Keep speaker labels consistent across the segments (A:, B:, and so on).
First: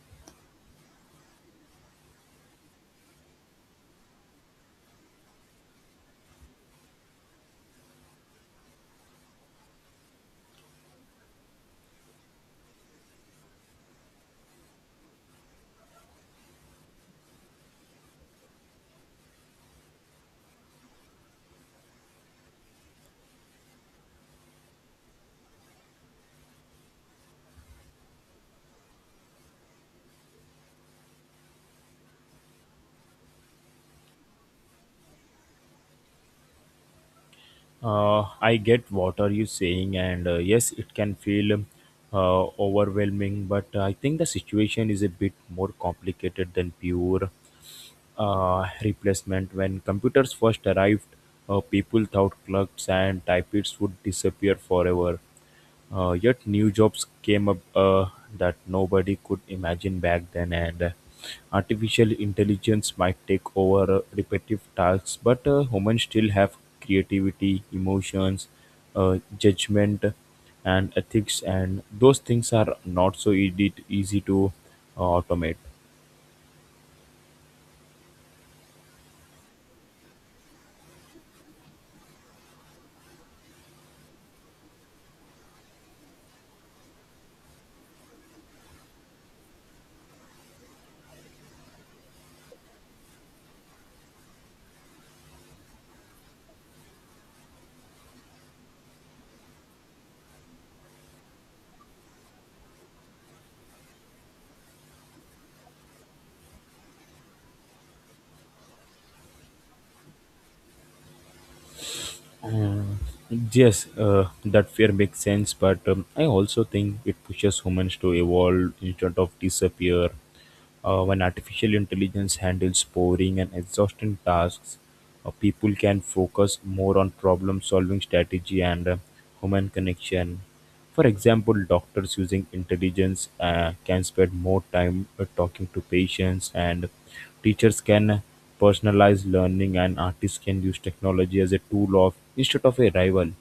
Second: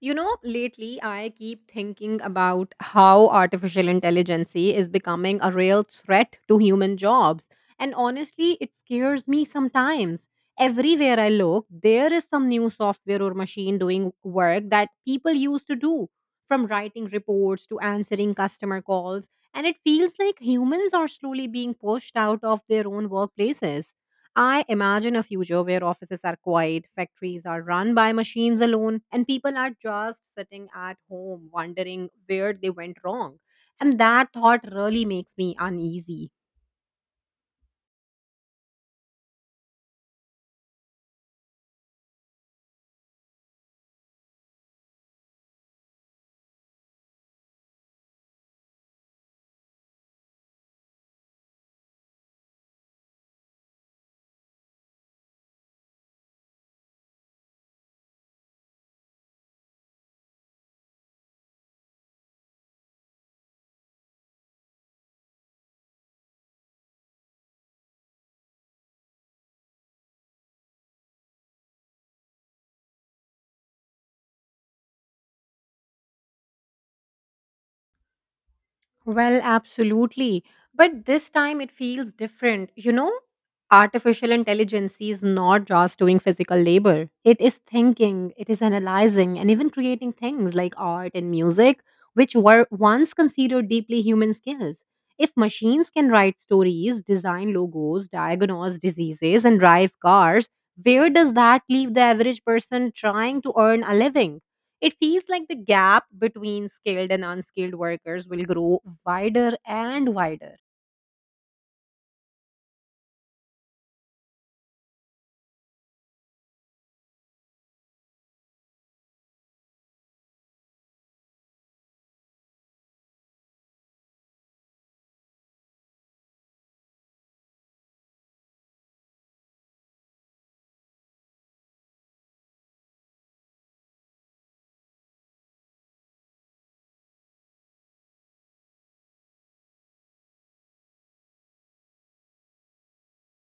A: You know, lately I keep thinking about how artificial intelligence is becoming a real threat to human jobs. And honestly, it scares me sometimes. Everywhere I look, there is some new software or machine doing work that people used to do, from writing reports to answering customer calls. And it feels like humans are slowly being pushed out of their own workplaces. I imagine a future where offices are quiet, factories are run by machines alone, and people are just sitting at home wondering where they went wrong. And that thought really makes me uneasy.
B: I get what are you saying, and yes, it can feel overwhelming. But I think the situation is a bit more complicated than pure replacement. When computers first arrived, people thought clerks and typists would disappear forever. Yet new jobs came up that nobody could imagine back then, and artificial intelligence might take over repetitive tasks, but humans still have creativity, emotions, judgment, and ethics, and those things are not so easy to automate.
A: Well, absolutely. But this time it feels different. You know, artificial intelligence is not just doing physical labor, it is thinking, it is analyzing, and even creating things like art and music, which were once considered deeply human skills. If machines can write stories, design logos, diagnose diseases, and drive cars, where does that leave the average person trying to earn a living? It feels like the gap between skilled and unskilled workers will grow wider and wider.
B: Mm. Yes, that fear makes sense, but I also think it pushes humans to evolve instead of disappear. When artificial intelligence handles boring and exhausting tasks, people can focus more on problem solving strategy and human connection. For example, doctors using intelligence can spend more time talking to patients, and teachers can personalize learning, and artists can use technology as a tool of instead of a rival.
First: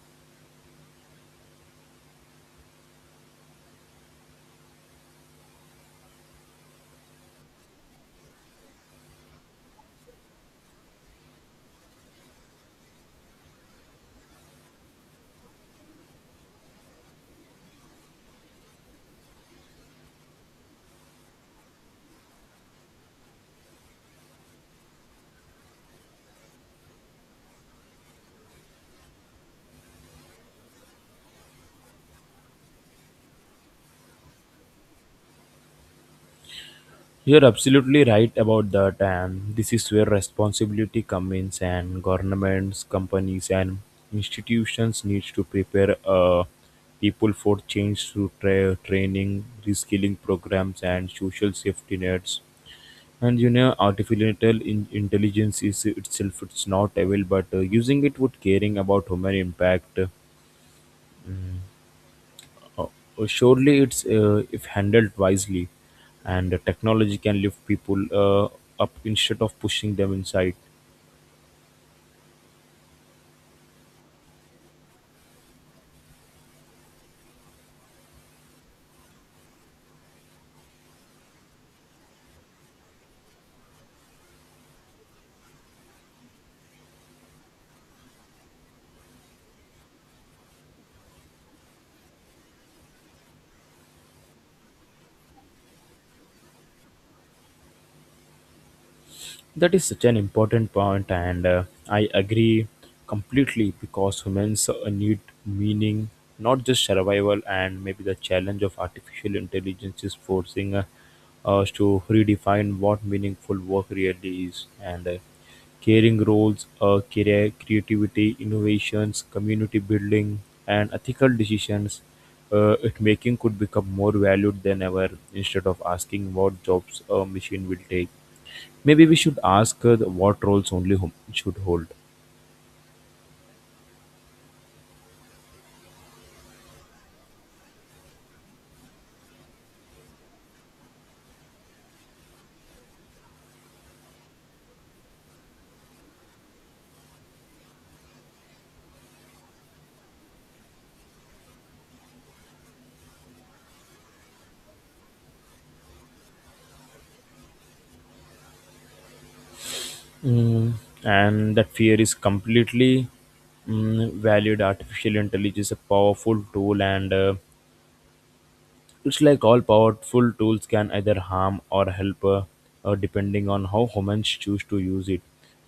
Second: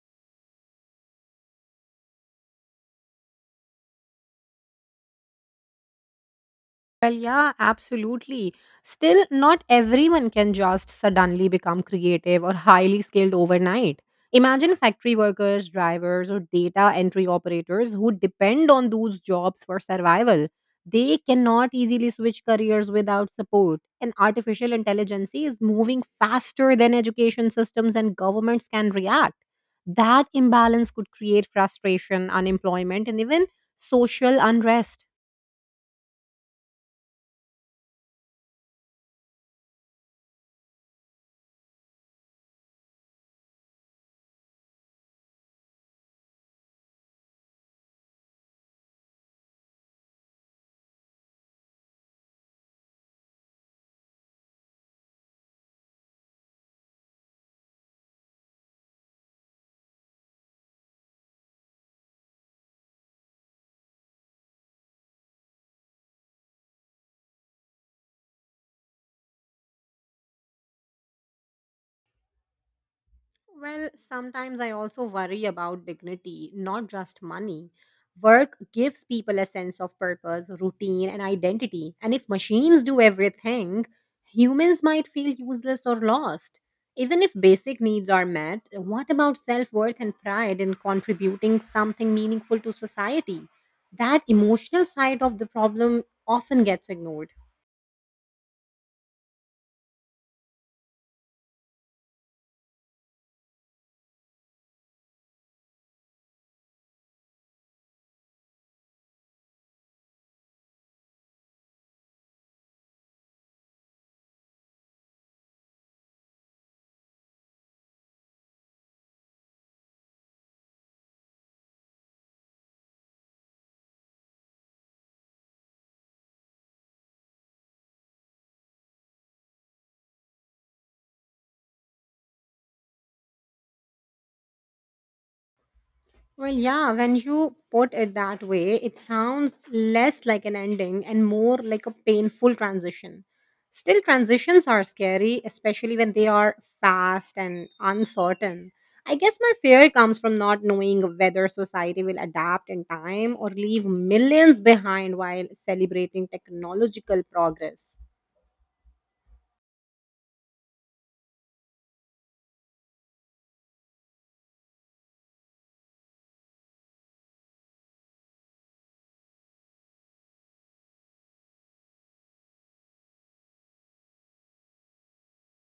A: Well, yeah, absolutely. Still, not everyone can just suddenly become creative or highly skilled overnight. Imagine factory workers, drivers, or data entry operators who depend on those jobs for survival. They cannot easily switch careers without support. And artificial intelligence is moving faster than education systems and governments can react. That imbalance could create frustration, unemployment, and even social unrest.
B: You're absolutely right about that, and this is where responsibility comes in, and governments, companies, and institutions need to prepare people for change through training, reskilling programs, and social safety nets. And artificial intelligence is itself it's not evil, but using it with caring about human impact. Uh, Surely it's if handled wisely and the technology can lift people up instead of pushing them inside.
A: Well, sometimes I also worry about dignity, not just money. Work gives people a sense of purpose, routine, and identity. And if machines do everything, humans might feel useless or lost. Even if basic needs are met, what about self worth and pride in contributing something meaningful to society? That emotional side of the problem often gets ignored.
B: That is such an important point, and I agree completely because humans need meaning, not just survival. And maybe the challenge of artificial intelligence is forcing us to redefine what meaningful work really is, and caring roles, career, creativity, innovations, community building, and ethical decisions. It making could become more valued than ever instead of asking what jobs a machine will take. Maybe we should ask what roles only should hold.
A: Well, yeah, when you put it that way, it sounds less like an ending and more like a painful transition. Still, transitions are scary, especially when they are fast and uncertain. I guess my fear comes from not knowing whether society will adapt in time or leave millions behind while celebrating technological progress.
B: Mm, and that fear is completely valid. Artificial intelligence is a powerful tool, and it's like all powerful tools can either harm or help, depending on how humans choose to use it,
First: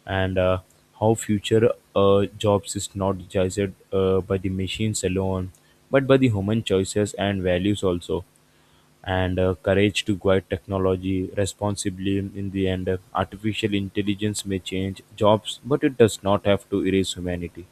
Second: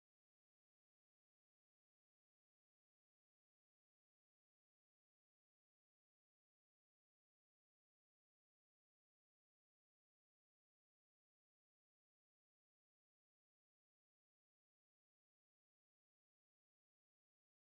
B: and how future jobs is not judged by the machines alone, but by the human choices and values also. And courage to guide technology responsibly in the end. Artificial intelligence may change jobs, but it does not have to erase humanity.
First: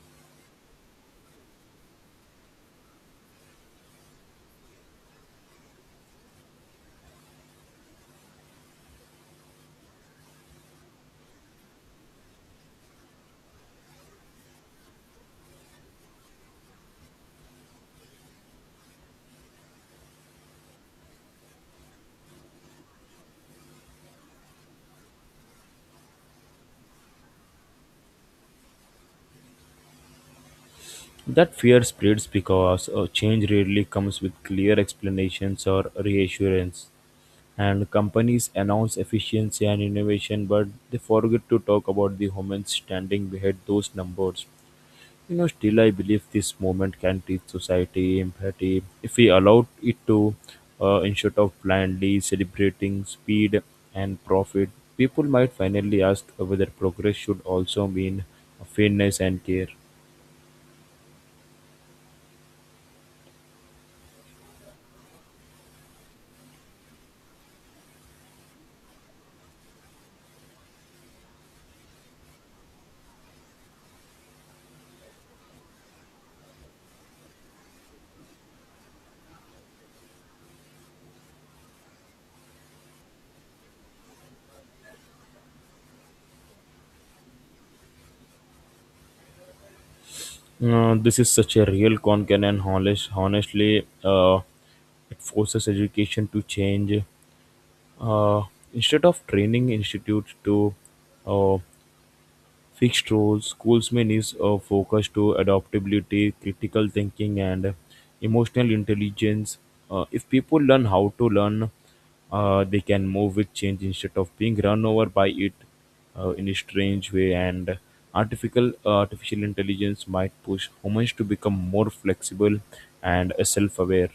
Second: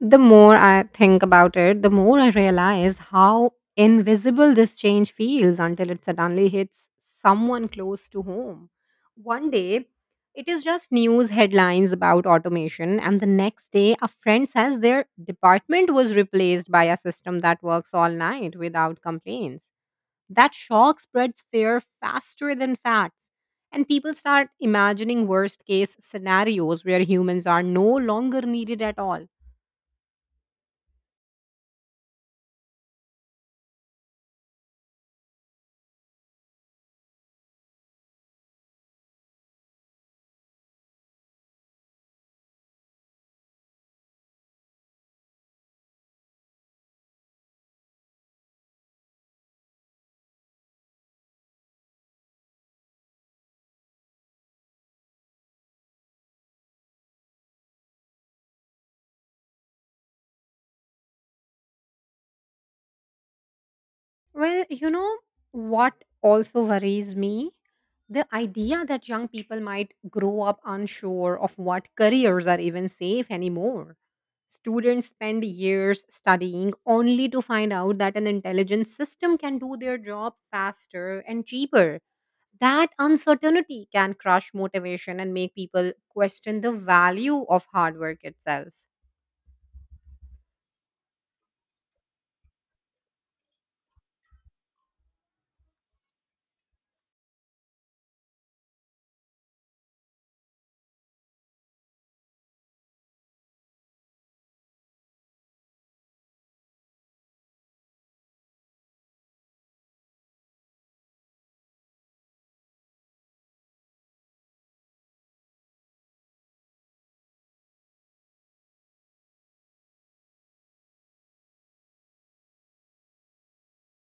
A: The more I think about it, the more I realize how invisible this change feels until it suddenly hits someone close to home. One day, it is just news headlines about automation, and the next day, a friend says their department was replaced by a system that works all night without complaints. That shock spreads fear faster than facts. And people start imagining worst case scenarios where humans are no longer needed at all.
B: That fear spreads because change rarely comes with clear explanations or reassurance. And companies announce efficiency and innovation, but they forget to talk about the humans standing behind those numbers. Still, I believe this movement can teach society empathy if we allow it to. Instead of blindly celebrating speed and profit, people might finally ask whether progress should also mean fairness and care.
A: Well, you know what also worries me? The idea that young people might grow up unsure of what careers are even safe anymore. Students spend years studying only to find out that an intelligent system can do their job faster and cheaper. That uncertainty can crush motivation and make people question the value of hard work itself.
B: This is such a real concern, and honestly, it forces education to change. Uh, instead of training institutes to uh, fixed roles. School's may need a focus to adaptability, critical thinking, and emotional intelligence. If people learn how to learn, they can move with change instead of being run over by it in a strange way. And artificial intelligence might push humans to become more flexible and self-aware.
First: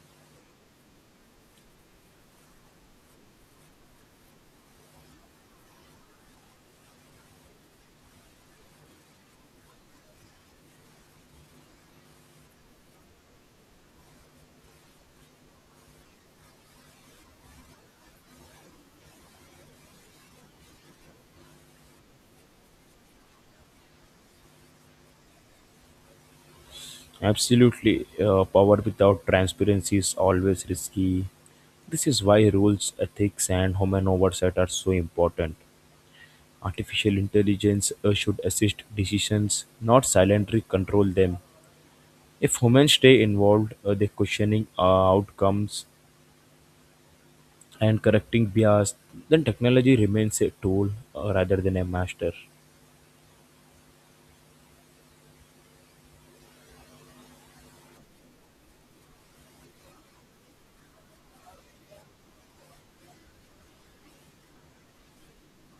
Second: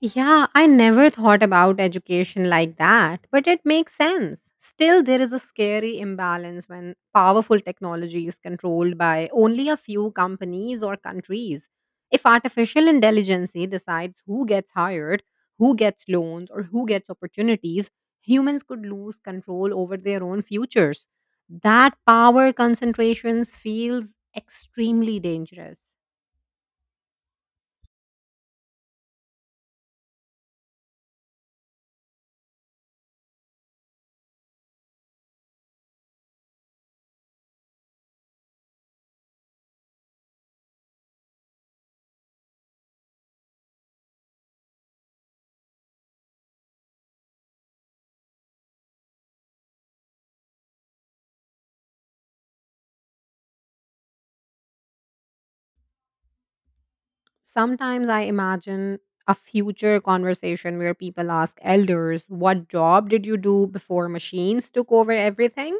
A: Yeah, I never thought about education like that, but it makes sense. Still, there is a scary imbalance when powerful technology is controlled by only a few companies or countries. If artificial intelligence decides who gets hired, who gets loans, or who gets opportunities, humans could lose control over their own futures. That power concentration feels extremely dangerous.
B: Absolutely. Power without transparency is always risky. This is why rules, ethics, and human oversight are so important. Artificial intelligence should assist decisions, not silently control them. If humans stay involved, they questioning outcomes and correcting bias, then technology remains a tool rather than a master.
A: Sometimes I imagine a future conversation where people ask elders, what job did you do before machines took over everything?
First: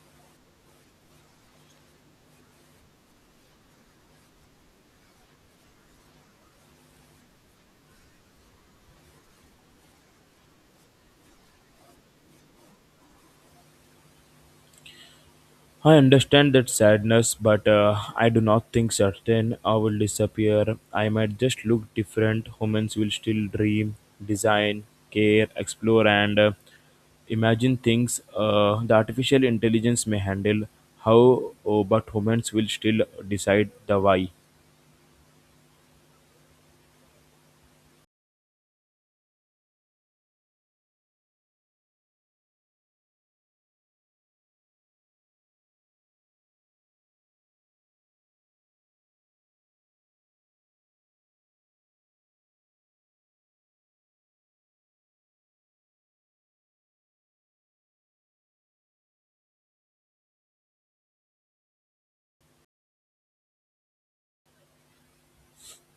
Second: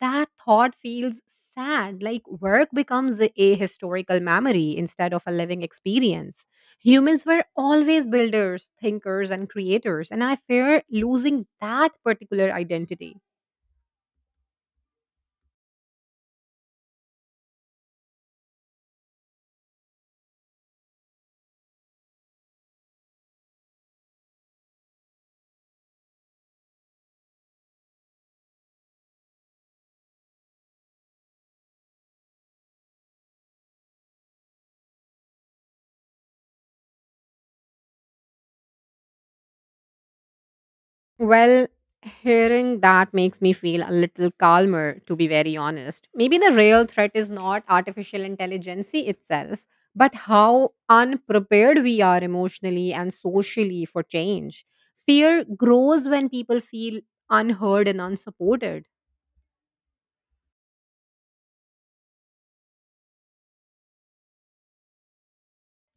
A: That thought feels sad. Like work becomes a historical memory instead of a living experience. Humans were always builders, thinkers, and creators, and I fear losing that particular identity.
B: I understand that sadness, but I do not think certain I will disappear. I might just look different. Humans will still dream, design, care, explore, and imagine things the artificial intelligence may handle. How, oh, but humans will still decide the why.
A: Well, hearing that makes me feel a little calmer, to be very honest. Maybe the real threat is not artificial intelligence itself, but how unprepared we are emotionally and socially for change. Fear grows when people feel unheard and unsupported.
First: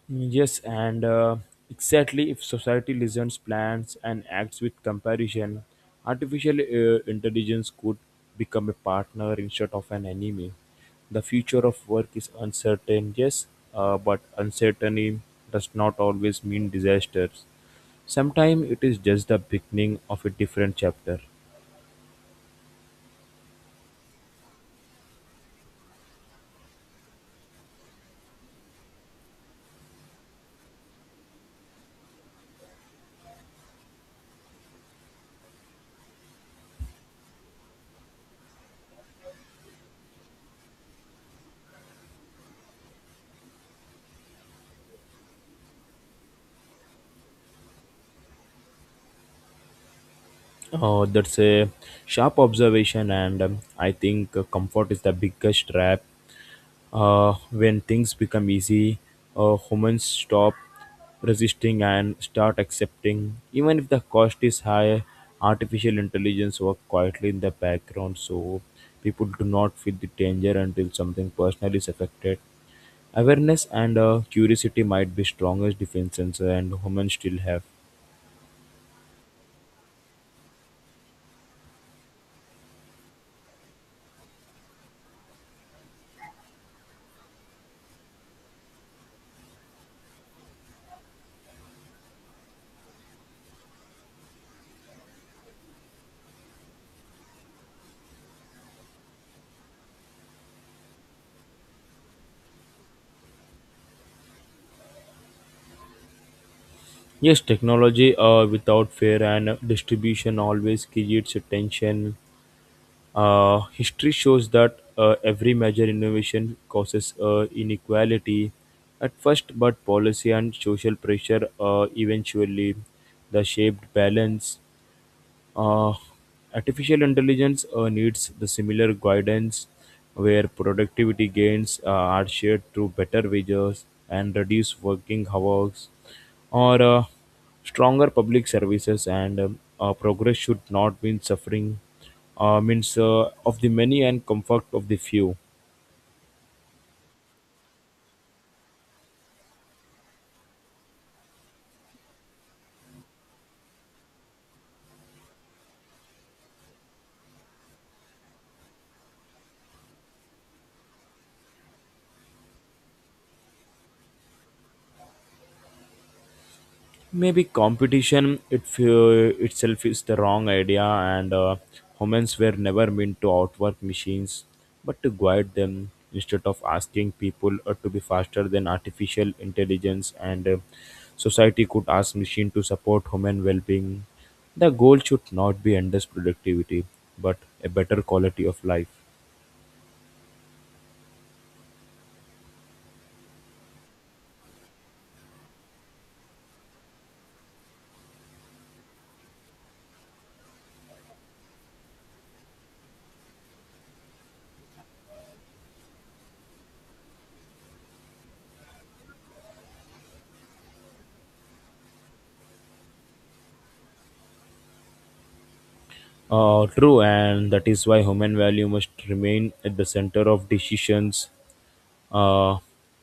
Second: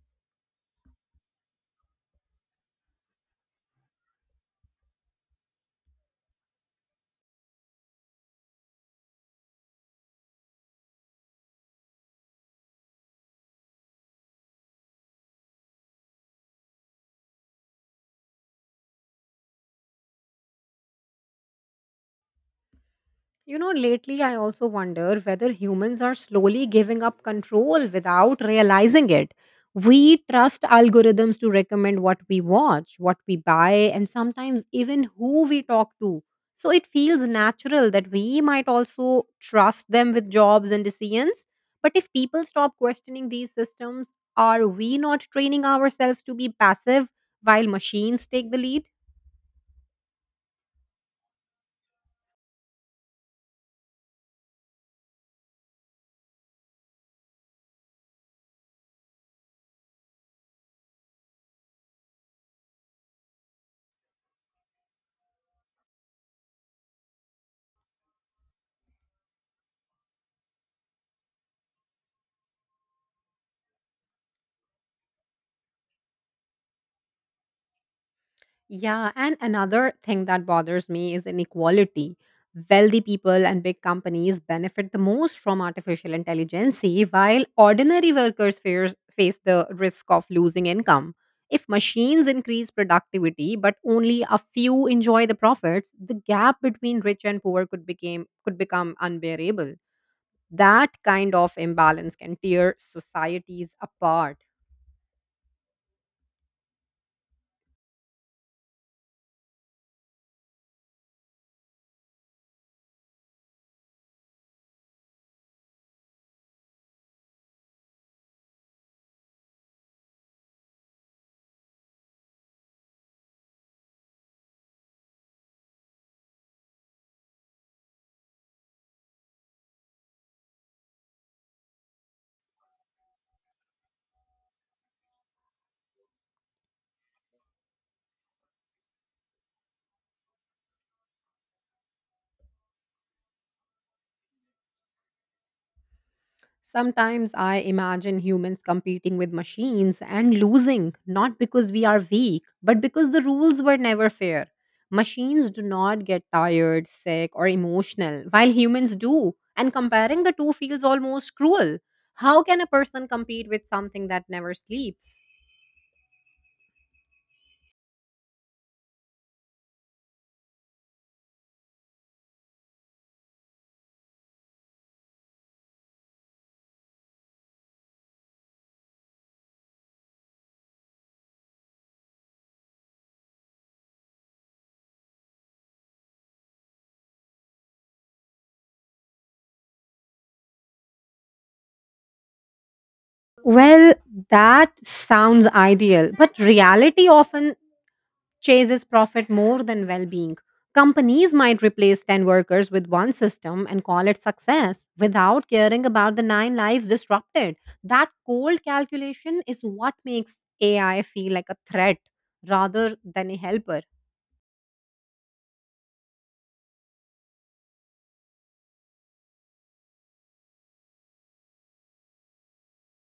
B: Yes, and exactly if society listens, plans, and acts with comparison, artificial intelligence could become a partner instead of an enemy. The future of work is uncertain, yes, but uncertainty does not always mean disasters. Sometimes it is just the beginning of a different chapter.
A: You know, lately I also wonder whether humans are slowly giving up control without realizing it. We trust algorithms to recommend what we watch, what we buy, and sometimes even who we talk to. So it feels natural that we might also trust them with jobs and decisions. But if people stop questioning these systems, are we not training ourselves to be passive while machines take the lead?
B: Oh, that's a sharp observation, and I think comfort is the biggest trap. When things become easy, humans stop resisting and start accepting. Even if the cost is high, artificial intelligence works quietly in the background, so people do not feel the danger until something personal is affected. Awareness and curiosity might be strongest defenses, and humans still have.
A: Yeah, and another thing that bothers me is inequality. Wealthy people and big companies benefit the most from artificial intelligence, while ordinary workers face the risk of losing income. If machines increase productivity, but only a few enjoy the profits, the gap between rich and poor could became could become unbearable. That kind of imbalance can tear societies apart.
B: Yes, technology without fair and distribution always creates a tension. History shows that every major innovation causes inequality at first, but policy and social pressure eventually the shaped balance. Uh, artificial intelligence needs the similar guidance where productivity gains are shared through better wages and reduced working hours or stronger public services. And progress should not mean suffering means of the many and comfort of the few.
A: Sometimes I imagine humans competing with machines and losing, not because we are weak, but because the rules were never fair. Machines do not get tired, sick, or emotional, while humans do. And comparing the two feels almost cruel. How can a person compete with something that never sleeps?
B: Maybe competition itself is the wrong idea, and humans were never meant to outwork machines but to guide them. Instead of asking people to be faster than artificial intelligence, and society could ask machine to support human well-being. The goal should not be endless productivity, but a better quality of life.
A: Well, that sounds ideal, but reality often chases profit more than well being. Companies might replace 10 workers with one system and call it success without caring about the nine lives disrupted. That cold calculation is what makes AI feel like a threat rather than a helper.
B: True, and that is why human value must remain at the center of decisions. Uh,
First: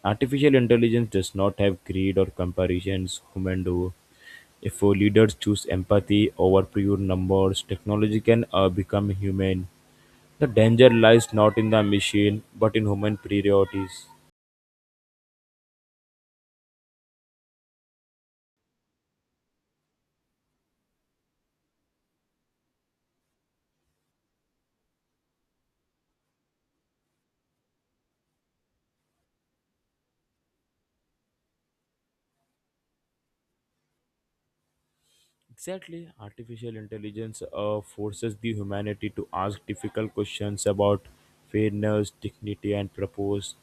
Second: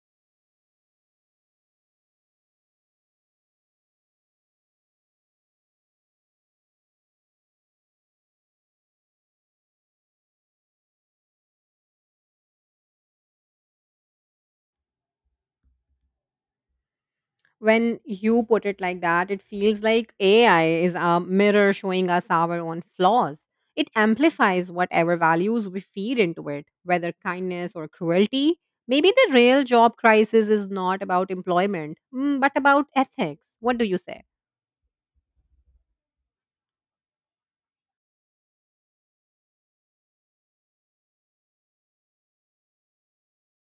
B: artificial intelligence does not have greed or comparisons. Human do. If our leaders choose empathy over pure numbers, technology can become human. The danger lies not in the machine, but in human priorities.
A: When you put it like that, it feels like AI is a mirror showing us our own flaws. It amplifies whatever values we feed into it, whether kindness or cruelty. Maybe the real job crisis is not about employment, but about ethics. What do you say?
B: Exactly, artificial intelligence forces the humanity to ask difficult questions about fairness, dignity, and purpose.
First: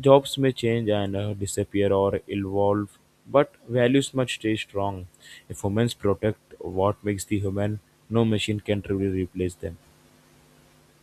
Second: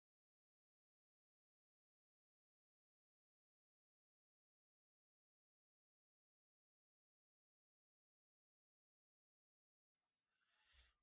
B: Jobs may change and disappear or evolve, but values must stay strong. If humans protect what makes the human, no machine can truly replace them.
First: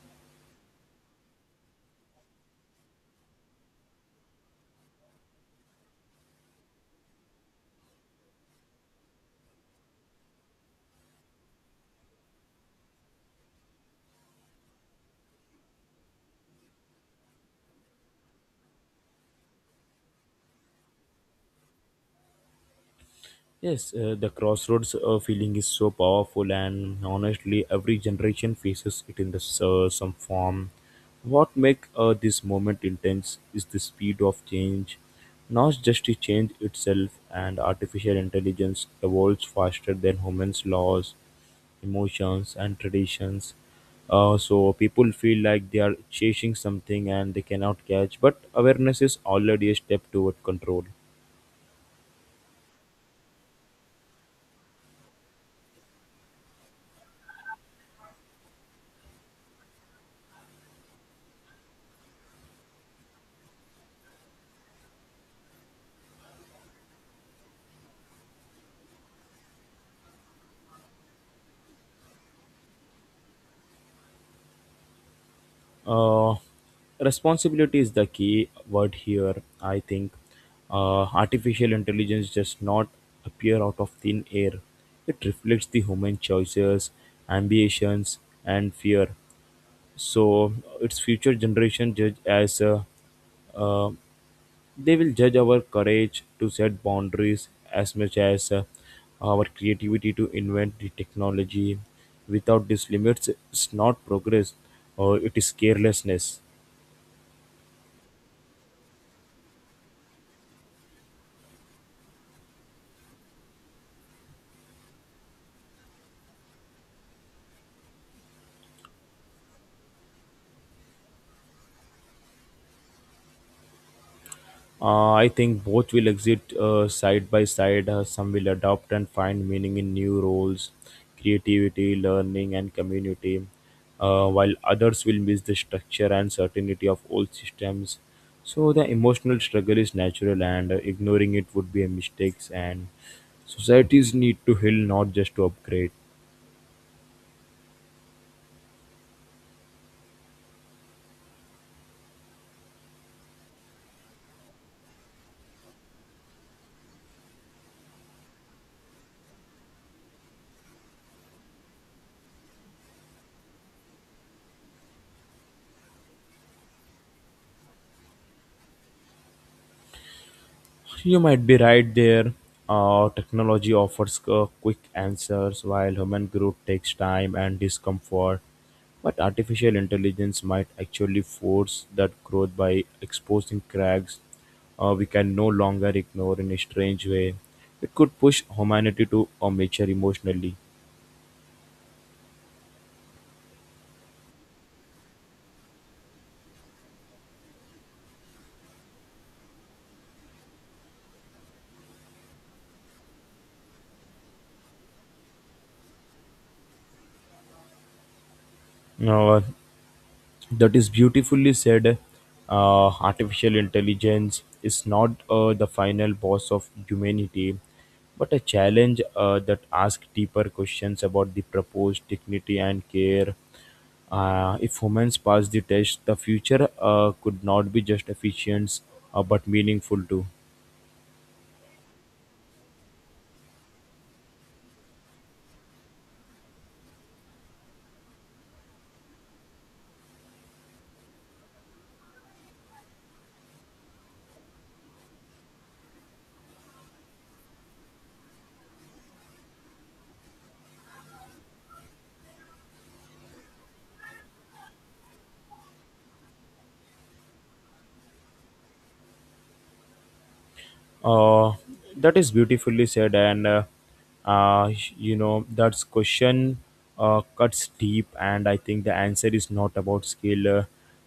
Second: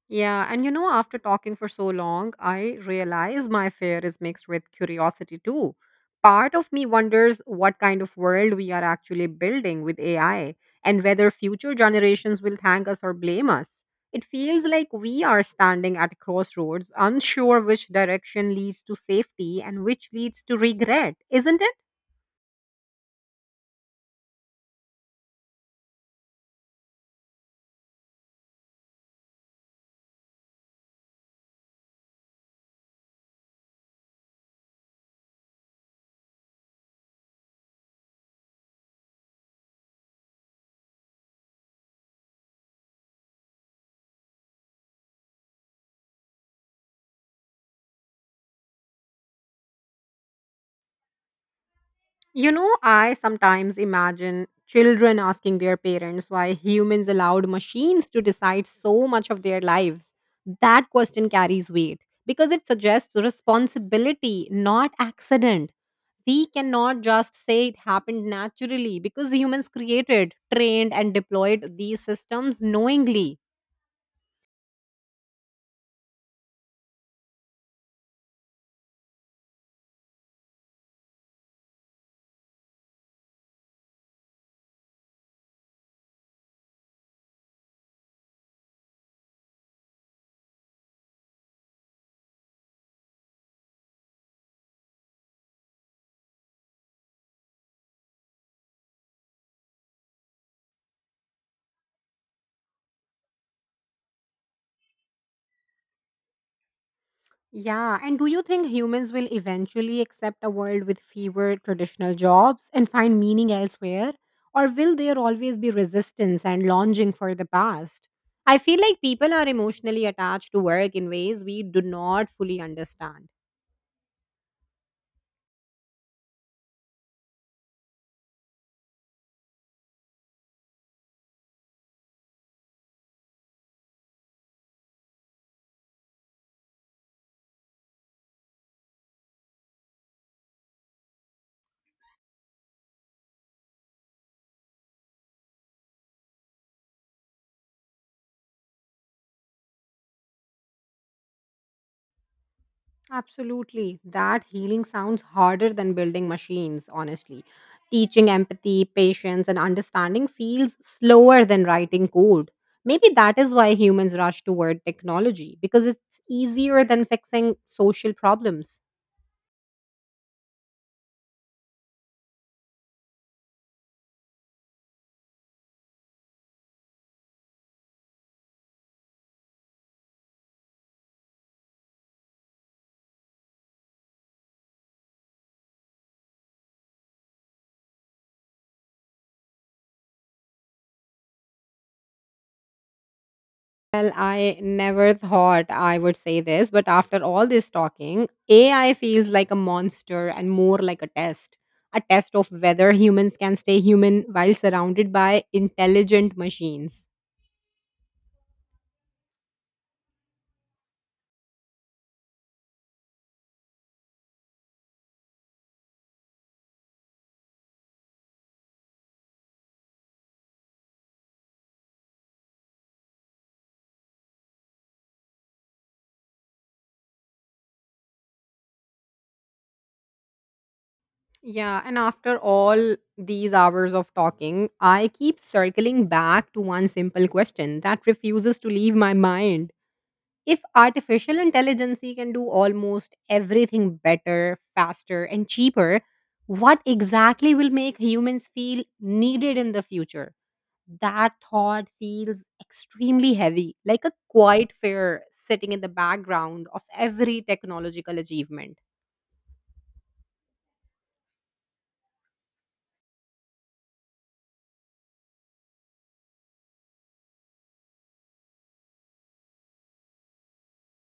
A: Yeah, and you know, after talking for so long, I realize my fear is mixed with curiosity too. Part of me wonders what kind of world we are actually building with AI and whether future generations will thank us or blame us. It feels like we are standing at a crossroads, unsure which direction leads to safety and which leads to regret, isn't it?
B: Yes, the crossroads feeling is so powerful, and honestly, every generation faces it in some form. What makes this moment intense is the speed of change, not just the change itself, and artificial intelligence evolves faster than humans' laws, emotions, and traditions. So people feel like they are chasing something and they cannot catch, but awareness is already a step toward control.
A: You know, I sometimes imagine children asking their parents why humans allowed machines to decide so much of their lives. That question carries weight because it suggests responsibility, not accident. We cannot just say it happened naturally because humans created, trained, and deployed these systems knowingly.
B: Uh, responsibility is the key word here. I think artificial intelligence does not appear out of thin air. It reflects the human choices, ambitions, and fear. So its future generation judge as uh, they will judge our courage to set boundaries as much as our creativity to invent the technology. Without these limits, it's not progress or it is carelessness.
A: Yeah, and do you think humans will eventually accept a world with fewer traditional jobs and find meaning elsewhere? Or will there always be resistance and longing for the past? I feel like people are emotionally attached to work in ways we do not fully understand.
B: I think both will exist side by side. Some will adopt and find meaning in new roles, creativity, learning, and community, while others will miss the structure and certainty of old systems. So the emotional struggle is natural, and ignoring it would be a mistake. And societies need to heal, not just to upgrade.
A: Absolutely. That healing sounds harder than building machines, honestly. Teaching empathy, patience, and understanding feels slower than writing code. Maybe that is why humans rush toward technology, because it's easier than fixing social problems.
B: You might be right there. Technology offers quick answers while human growth takes time and discomfort. But artificial intelligence might actually force that growth by exposing cracks we can no longer ignore in a strange way. It could push humanity to a mature emotionally.
A: Well, I never thought I would say this, but after all this talking, AI feels like a monster and more like a test. A test of whether humans can stay human while surrounded by intelligent machines.
B: Uh, that is beautifully said. Artificial intelligence is not the final boss of humanity, but a challenge that asks deeper questions about the proposed dignity and care. If humans pass the test, the future could not be just efficient but meaningful too.
A: Yeah, and after all these hours of talking, I keep circling back to one simple question that refuses to leave my mind. If artificial intelligence can do almost everything better, faster, and cheaper, what exactly will make humans feel needed in the future? That thought feels extremely heavy, like a quiet fear sitting in the background of every technological achievement.
B: Uh, that is beautifully said, and uh, you know that question cuts deep, and I think the answer is not about skill, uh,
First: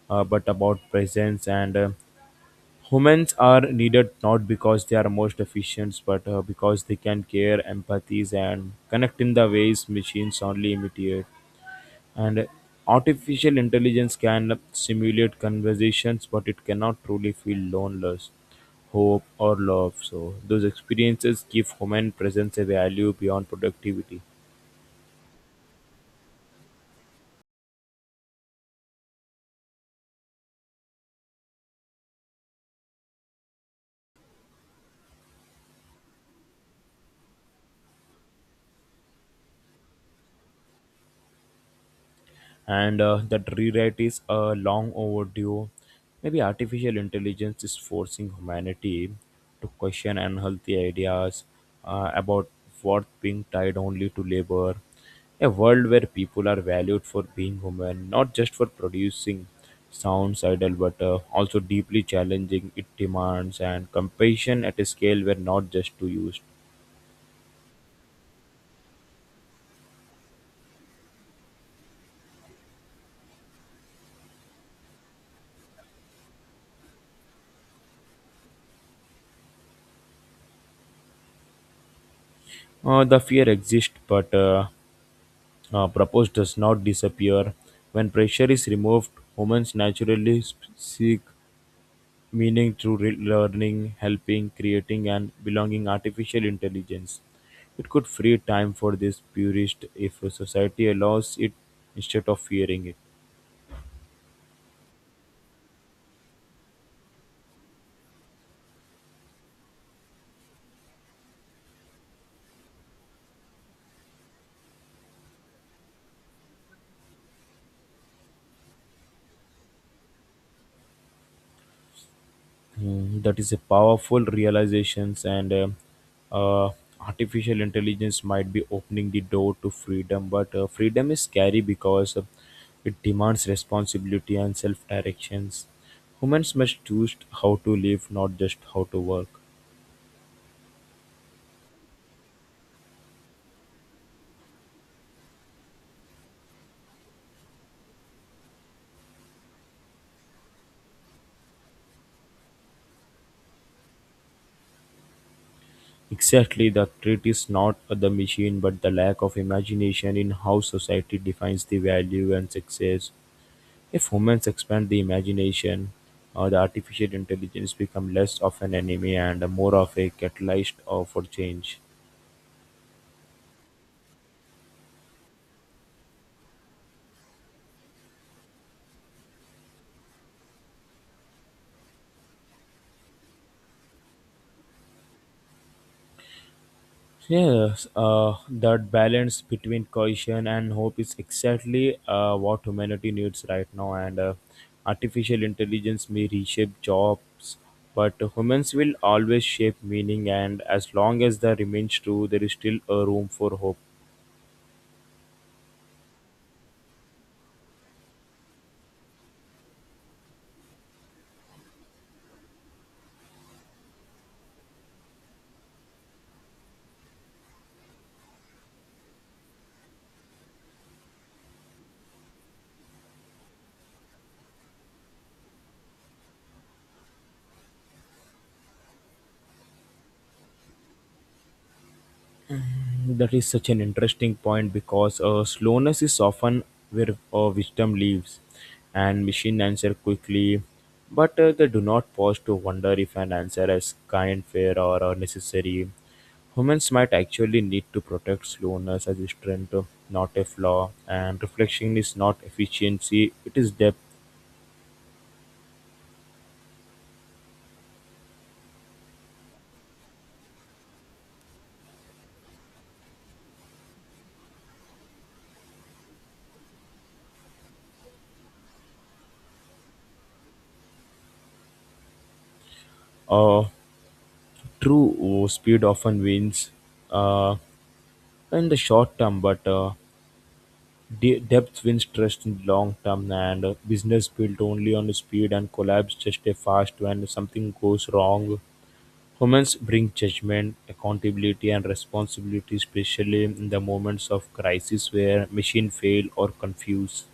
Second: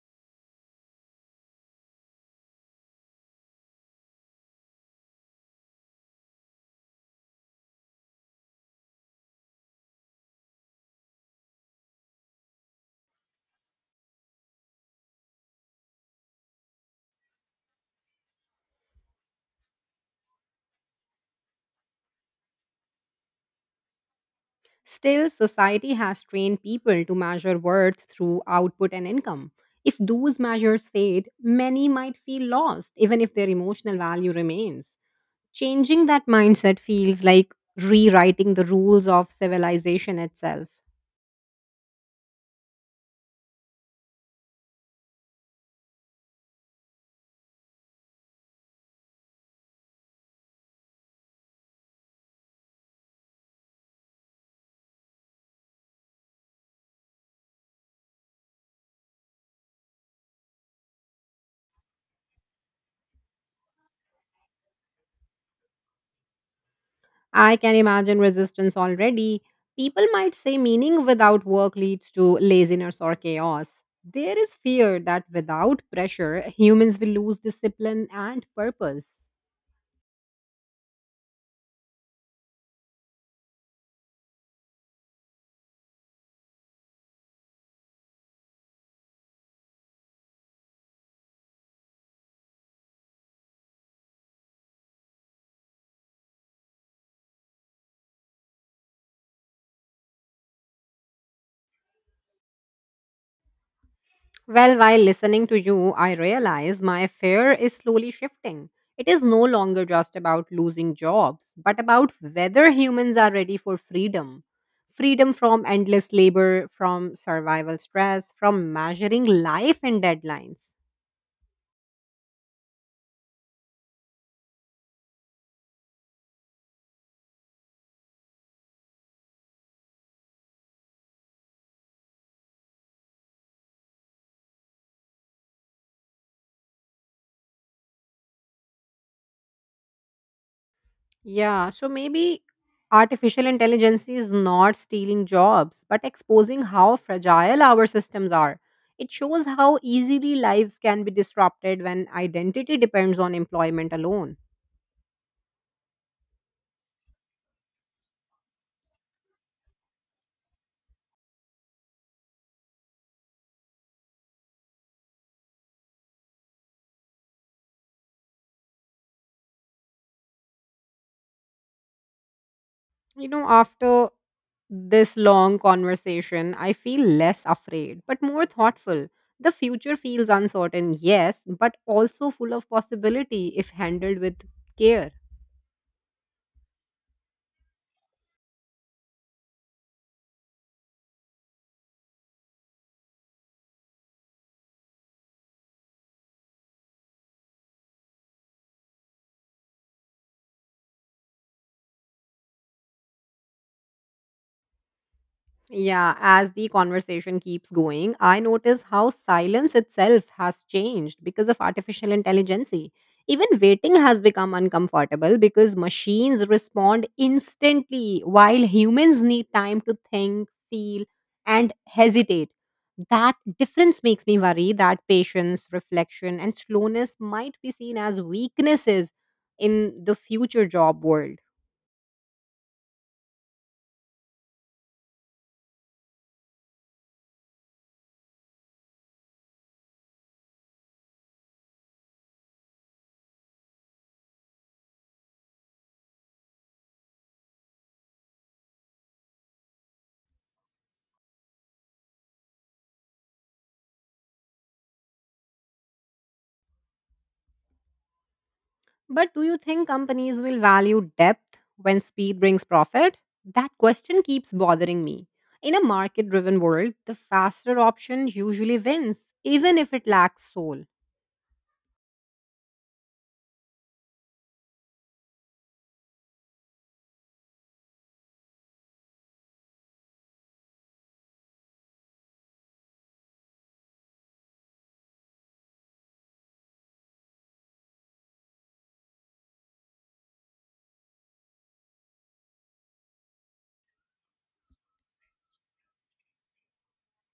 B: uh, but about presence. And humans are needed not because they are most efficient, but because they can care, empathies, and connect in the ways machines only imitate. And artificial intelligence can simulate conversations, but it cannot truly feel loneliness, hope, or love, so those experiences give human presence a value beyond productivity.
A: Still, society has trained people to measure worth through output and income. If those measures fade, many might feel lost, even if their emotional value remains. Changing that mindset feels like rewriting the rules of civilization itself.
B: And that rewrite is a long overdue. Maybe artificial intelligence is forcing humanity to question unhealthy ideas about worth being tied only to labor. A world where people are valued for being human, not just for producing sounds idle, but also deeply challenging it demands and compassion at a scale where not just to use.
A: I can imagine resistance already. People might say meaning without work leads to laziness or chaos. There is fear that without pressure, humans will lose discipline and purpose.
B: The fear exists, but purpose does not disappear. When pressure is removed, humans naturally seek meaning through learning, helping, creating, and belonging artificial intelligence. It could free time for this purist if a society allows it instead of fearing it.
A: Well, while listening to you, I realize my fear is slowly shifting. It is no longer just about losing jobs, but about whether humans are ready for freedom. Freedom from endless labor, from survival stress, from measuring life in deadlines.
B: Mm, that is a powerful realizations, and uh, artificial intelligence might be opening the door to freedom, but freedom is scary because it demands responsibility and self-directions. Humans must choose how to live, not just how to work.
A: Yeah, so maybe artificial intelligence is not stealing jobs, but exposing how fragile our systems are. It shows how easily lives can be disrupted when identity depends on employment alone.
B: Exactly, the threat is not the machine but the lack of imagination in how society defines the value and success. If humans expand the imagination, the artificial intelligence become less of an enemy and more of a catalyst, for change.
A: You know, after this long conversation, I feel less afraid, but more thoughtful. The future feels uncertain, yes, but also full of possibility if handled with care.
B: Yes, that balance between caution and hope is exactly what humanity needs right now. And artificial intelligence may reshape jobs, but humans will always shape meaning. And as long as that remains true, there is still a room for hope.
A: Yeah, as the conversation keeps going, I notice how silence itself has changed because of artificial intelligence. Even waiting has become uncomfortable because machines respond instantly while humans need time to think, feel, and hesitate. That difference makes me worry that patience, reflection, and slowness might be seen as weaknesses in the future job world.
B: That is such an interesting point because slowness is often where wisdom lives, and machine answer quickly, but they do not pause to wonder if an answer is kind, fair, or necessary. Humans might actually need to protect slowness as a strength, not a flaw, and reflection is not efficiency, it is depth.
A: But do you think companies will value depth when speed brings profit? That question keeps bothering me. In a market driven world, the faster option usually wins, even if it lacks soul.
B: Uh, True, speed often wins uh, in the short term, but depth wins trust in long-term, and business built only on speed and collapse just a fast when something goes wrong. Humans bring judgment, accountability and responsibility, especially in the moments of crisis where machine fail or confuse.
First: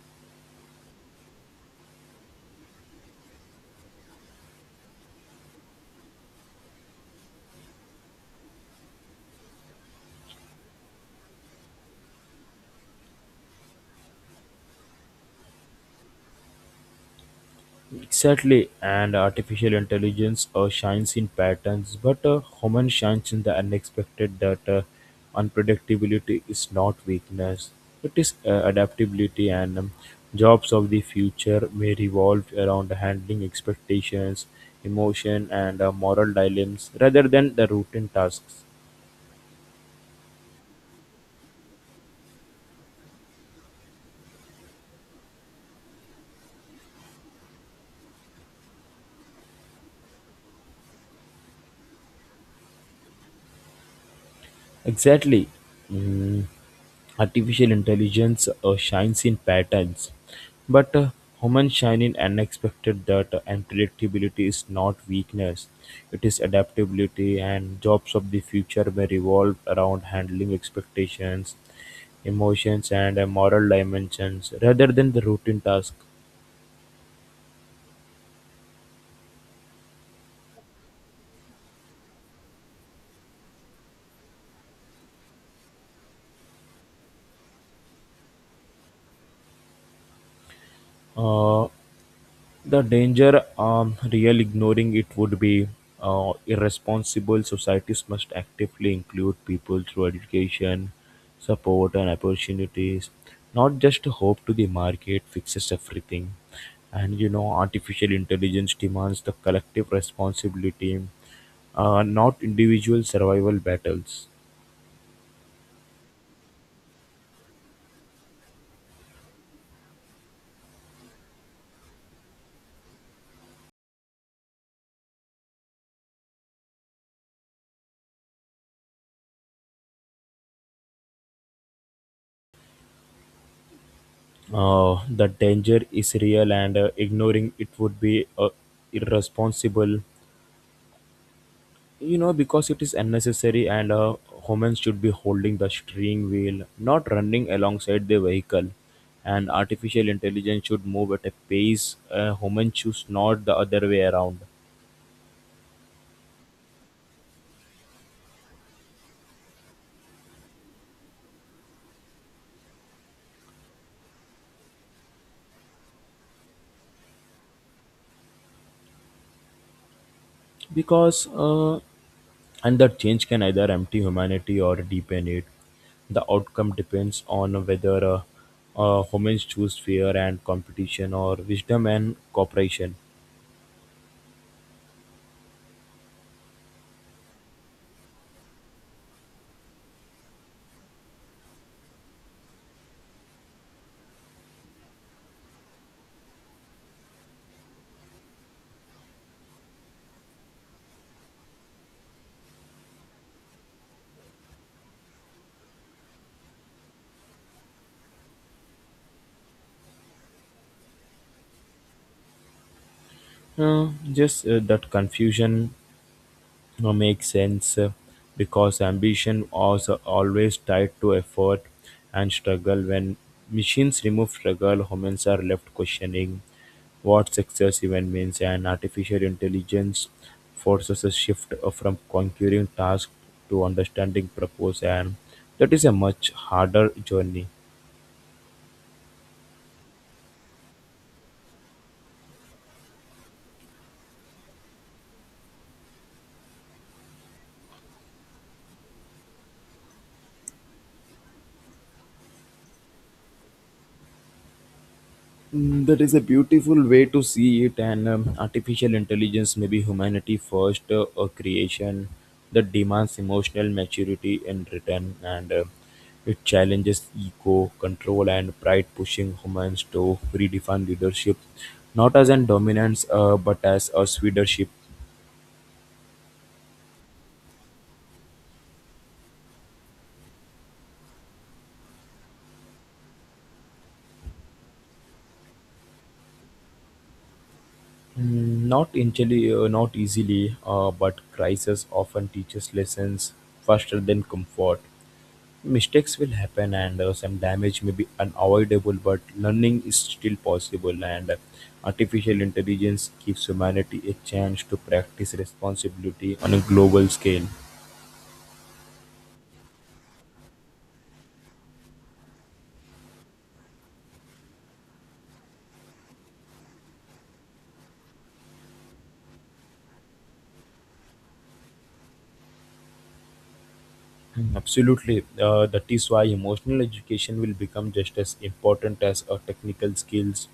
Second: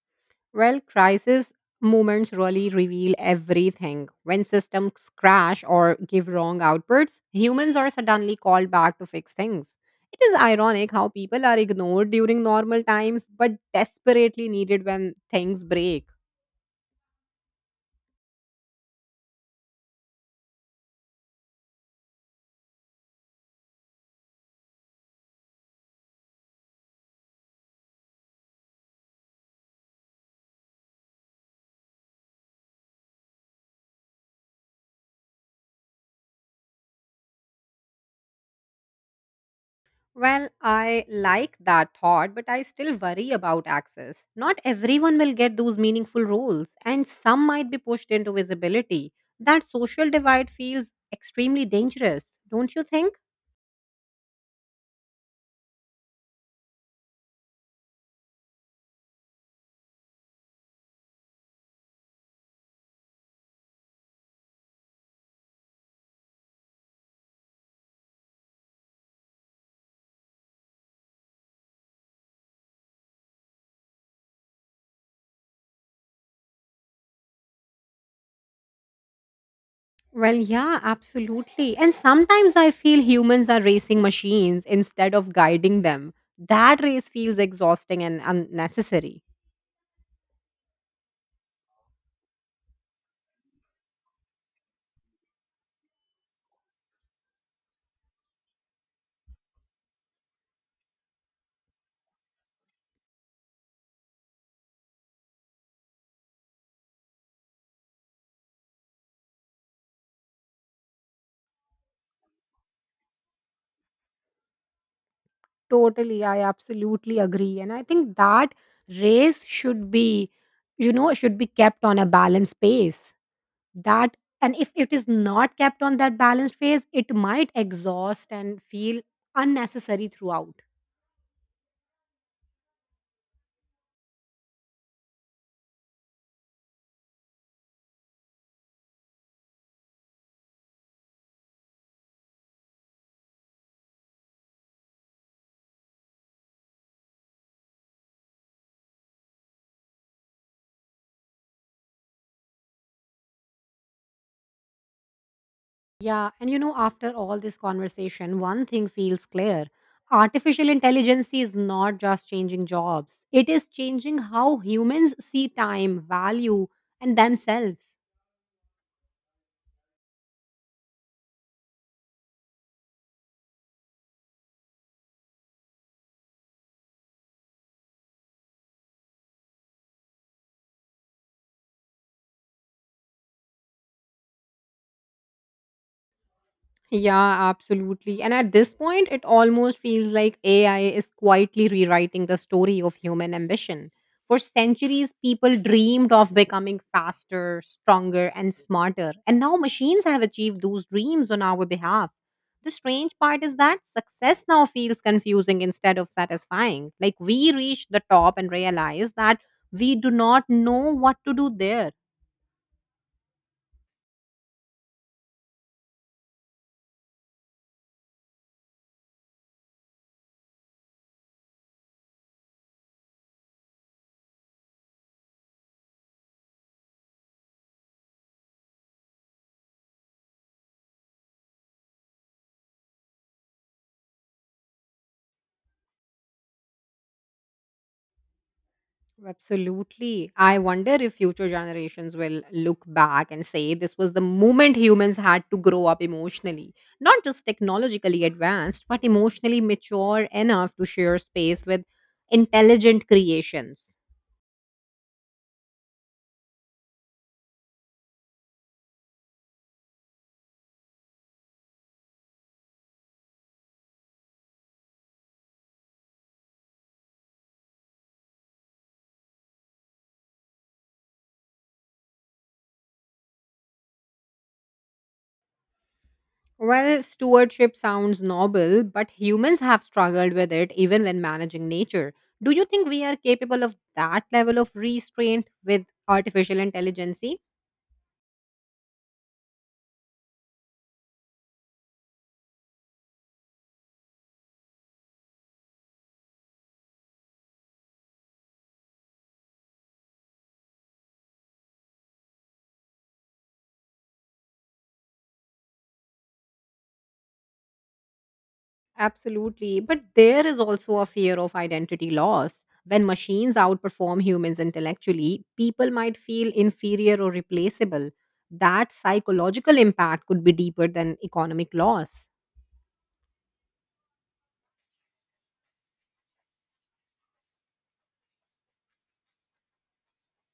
A: Well, crisis moments really reveal everything. When systems crash or give wrong outputs, humans are suddenly called back to fix things. It is ironic how people are ignored during normal times but desperately needed when things break.
B: Exactly, and artificial intelligence shines in patterns, but human shines in the unexpected. That unpredictability is not weakness; it is adaptability. And jobs of the future may revolve around handling expectations, emotion, and moral dilemmas rather than the routine tasks.
A: Well, I like that thought, but I still worry about access. Not everyone will get those meaningful roles, and some might be pushed into visibility. That social divide feels extremely dangerous, don't you think?
B: Exactly. Mm, artificial intelligence shines in patterns, but humans shine in unexpected data, and predictability is not weakness, it is adaptability, and jobs of the future may revolve around handling expectations, emotions, and moral dimensions rather than the routine task.
A: Well, yeah, absolutely. And sometimes I feel humans are racing machines instead of guiding them. That race feels exhausting and unnecessary.
B: Uh, The danger real, ignoring it would be irresponsible. Societies must actively include people through education, support, and opportunities, not just hope to the market fixes everything. And you know, artificial intelligence demands the collective responsibility, not individual survival battles.
A: Totally, I absolutely agree. And I think that race should be kept on a balanced pace. That and if it is not kept on that balanced phase, it might exhaust and feel unnecessary throughout.
B: The danger is real, and ignoring it would be irresponsible, you know, because it is unnecessary and humans should be holding the steering wheel, not running alongside the vehicle, and artificial intelligence should move at a pace humans choose, not the other way around.
A: Yeah, and you know, after all this conversation, one thing feels clear. Artificial intelligence is not just changing jobs, it is changing how humans see time, value, and themselves.
B: Because And that change can either empty humanity or deepen it. The outcome depends on whether humans choose fear and competition or wisdom and cooperation.
A: Yeah, absolutely. And at this point, it almost feels like AI is quietly rewriting the story of human ambition. For centuries, people dreamed of becoming faster, stronger, and smarter. And now machines have achieved those dreams on our behalf. The strange part is that success now feels confusing instead of satisfying. Like we reach the top and realize that we do not know what to do there.
B: Just That confusion makes sense because ambition was always tied to effort and struggle. When machines remove struggle, humans are left questioning what success even means, and artificial intelligence forces a shift, from conquering tasks to understanding purpose, and that is a much harder journey.
A: Absolutely. I wonder if future generations will look back and say this was the moment humans had to grow up emotionally, not just technologically advanced, but emotionally mature enough to share space with intelligent creations.
B: Mm, that is a beautiful way to see it, and artificial intelligence may be humanity first a creation that demands emotional maturity in return, and it challenges ego, control, and pride, pushing humans to redefine leadership not as an dominance, but as a leadership.
A: Well, stewardship sounds noble, but humans have struggled with it even when managing nature. Do you think we are capable of that level of restraint with artificial intelligence?
B: Mm, not easily, not easily, but crisis often teaches lessons faster than comfort. Mistakes will happen, and some damage may be unavoidable, but learning is still possible, and artificial intelligence gives humanity a chance to practice responsibility on a global scale.
A: Absolutely. But there is also a fear of identity loss. When machines outperform humans intellectually, people might feel inferior or replaceable. That psychological impact could be deeper than economic loss.
B: Mm, absolutely. That is why emotional education will become just as important as technical skills,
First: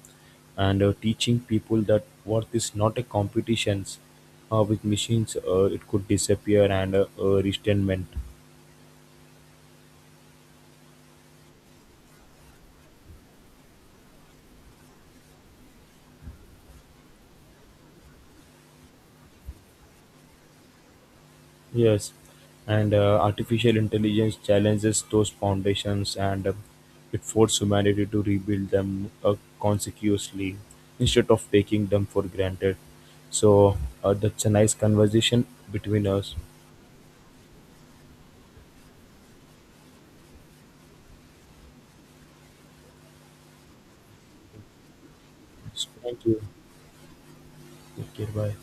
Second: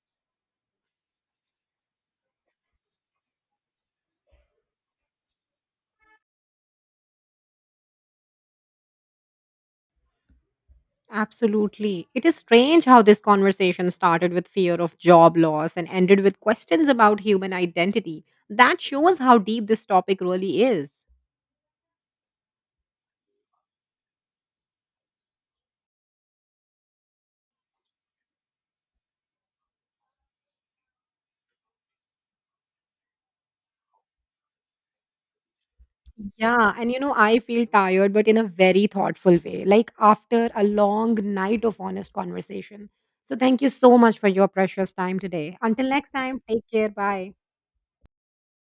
B: and teaching people that worth is not a competition with machines, it could disappear and resentment.
A: Absolutely. It is strange how this conversation started with fear of job loss and ended with questions about human identity. That shows how deep this topic really is.
B: Yes, and artificial intelligence challenges those foundations, and it forces humanity to rebuild them, consciously, instead of taking them for granted. So, that's a nice conversation between us.
A: Yeah, and you know, I feel tired, but in a very thoughtful way, like after a long night of honest conversation. So, thank you so much for your precious time today.
B: So,
A: Until next
B: thank
A: time,
B: you.
A: take care. Bye.
B: Take care. Bye.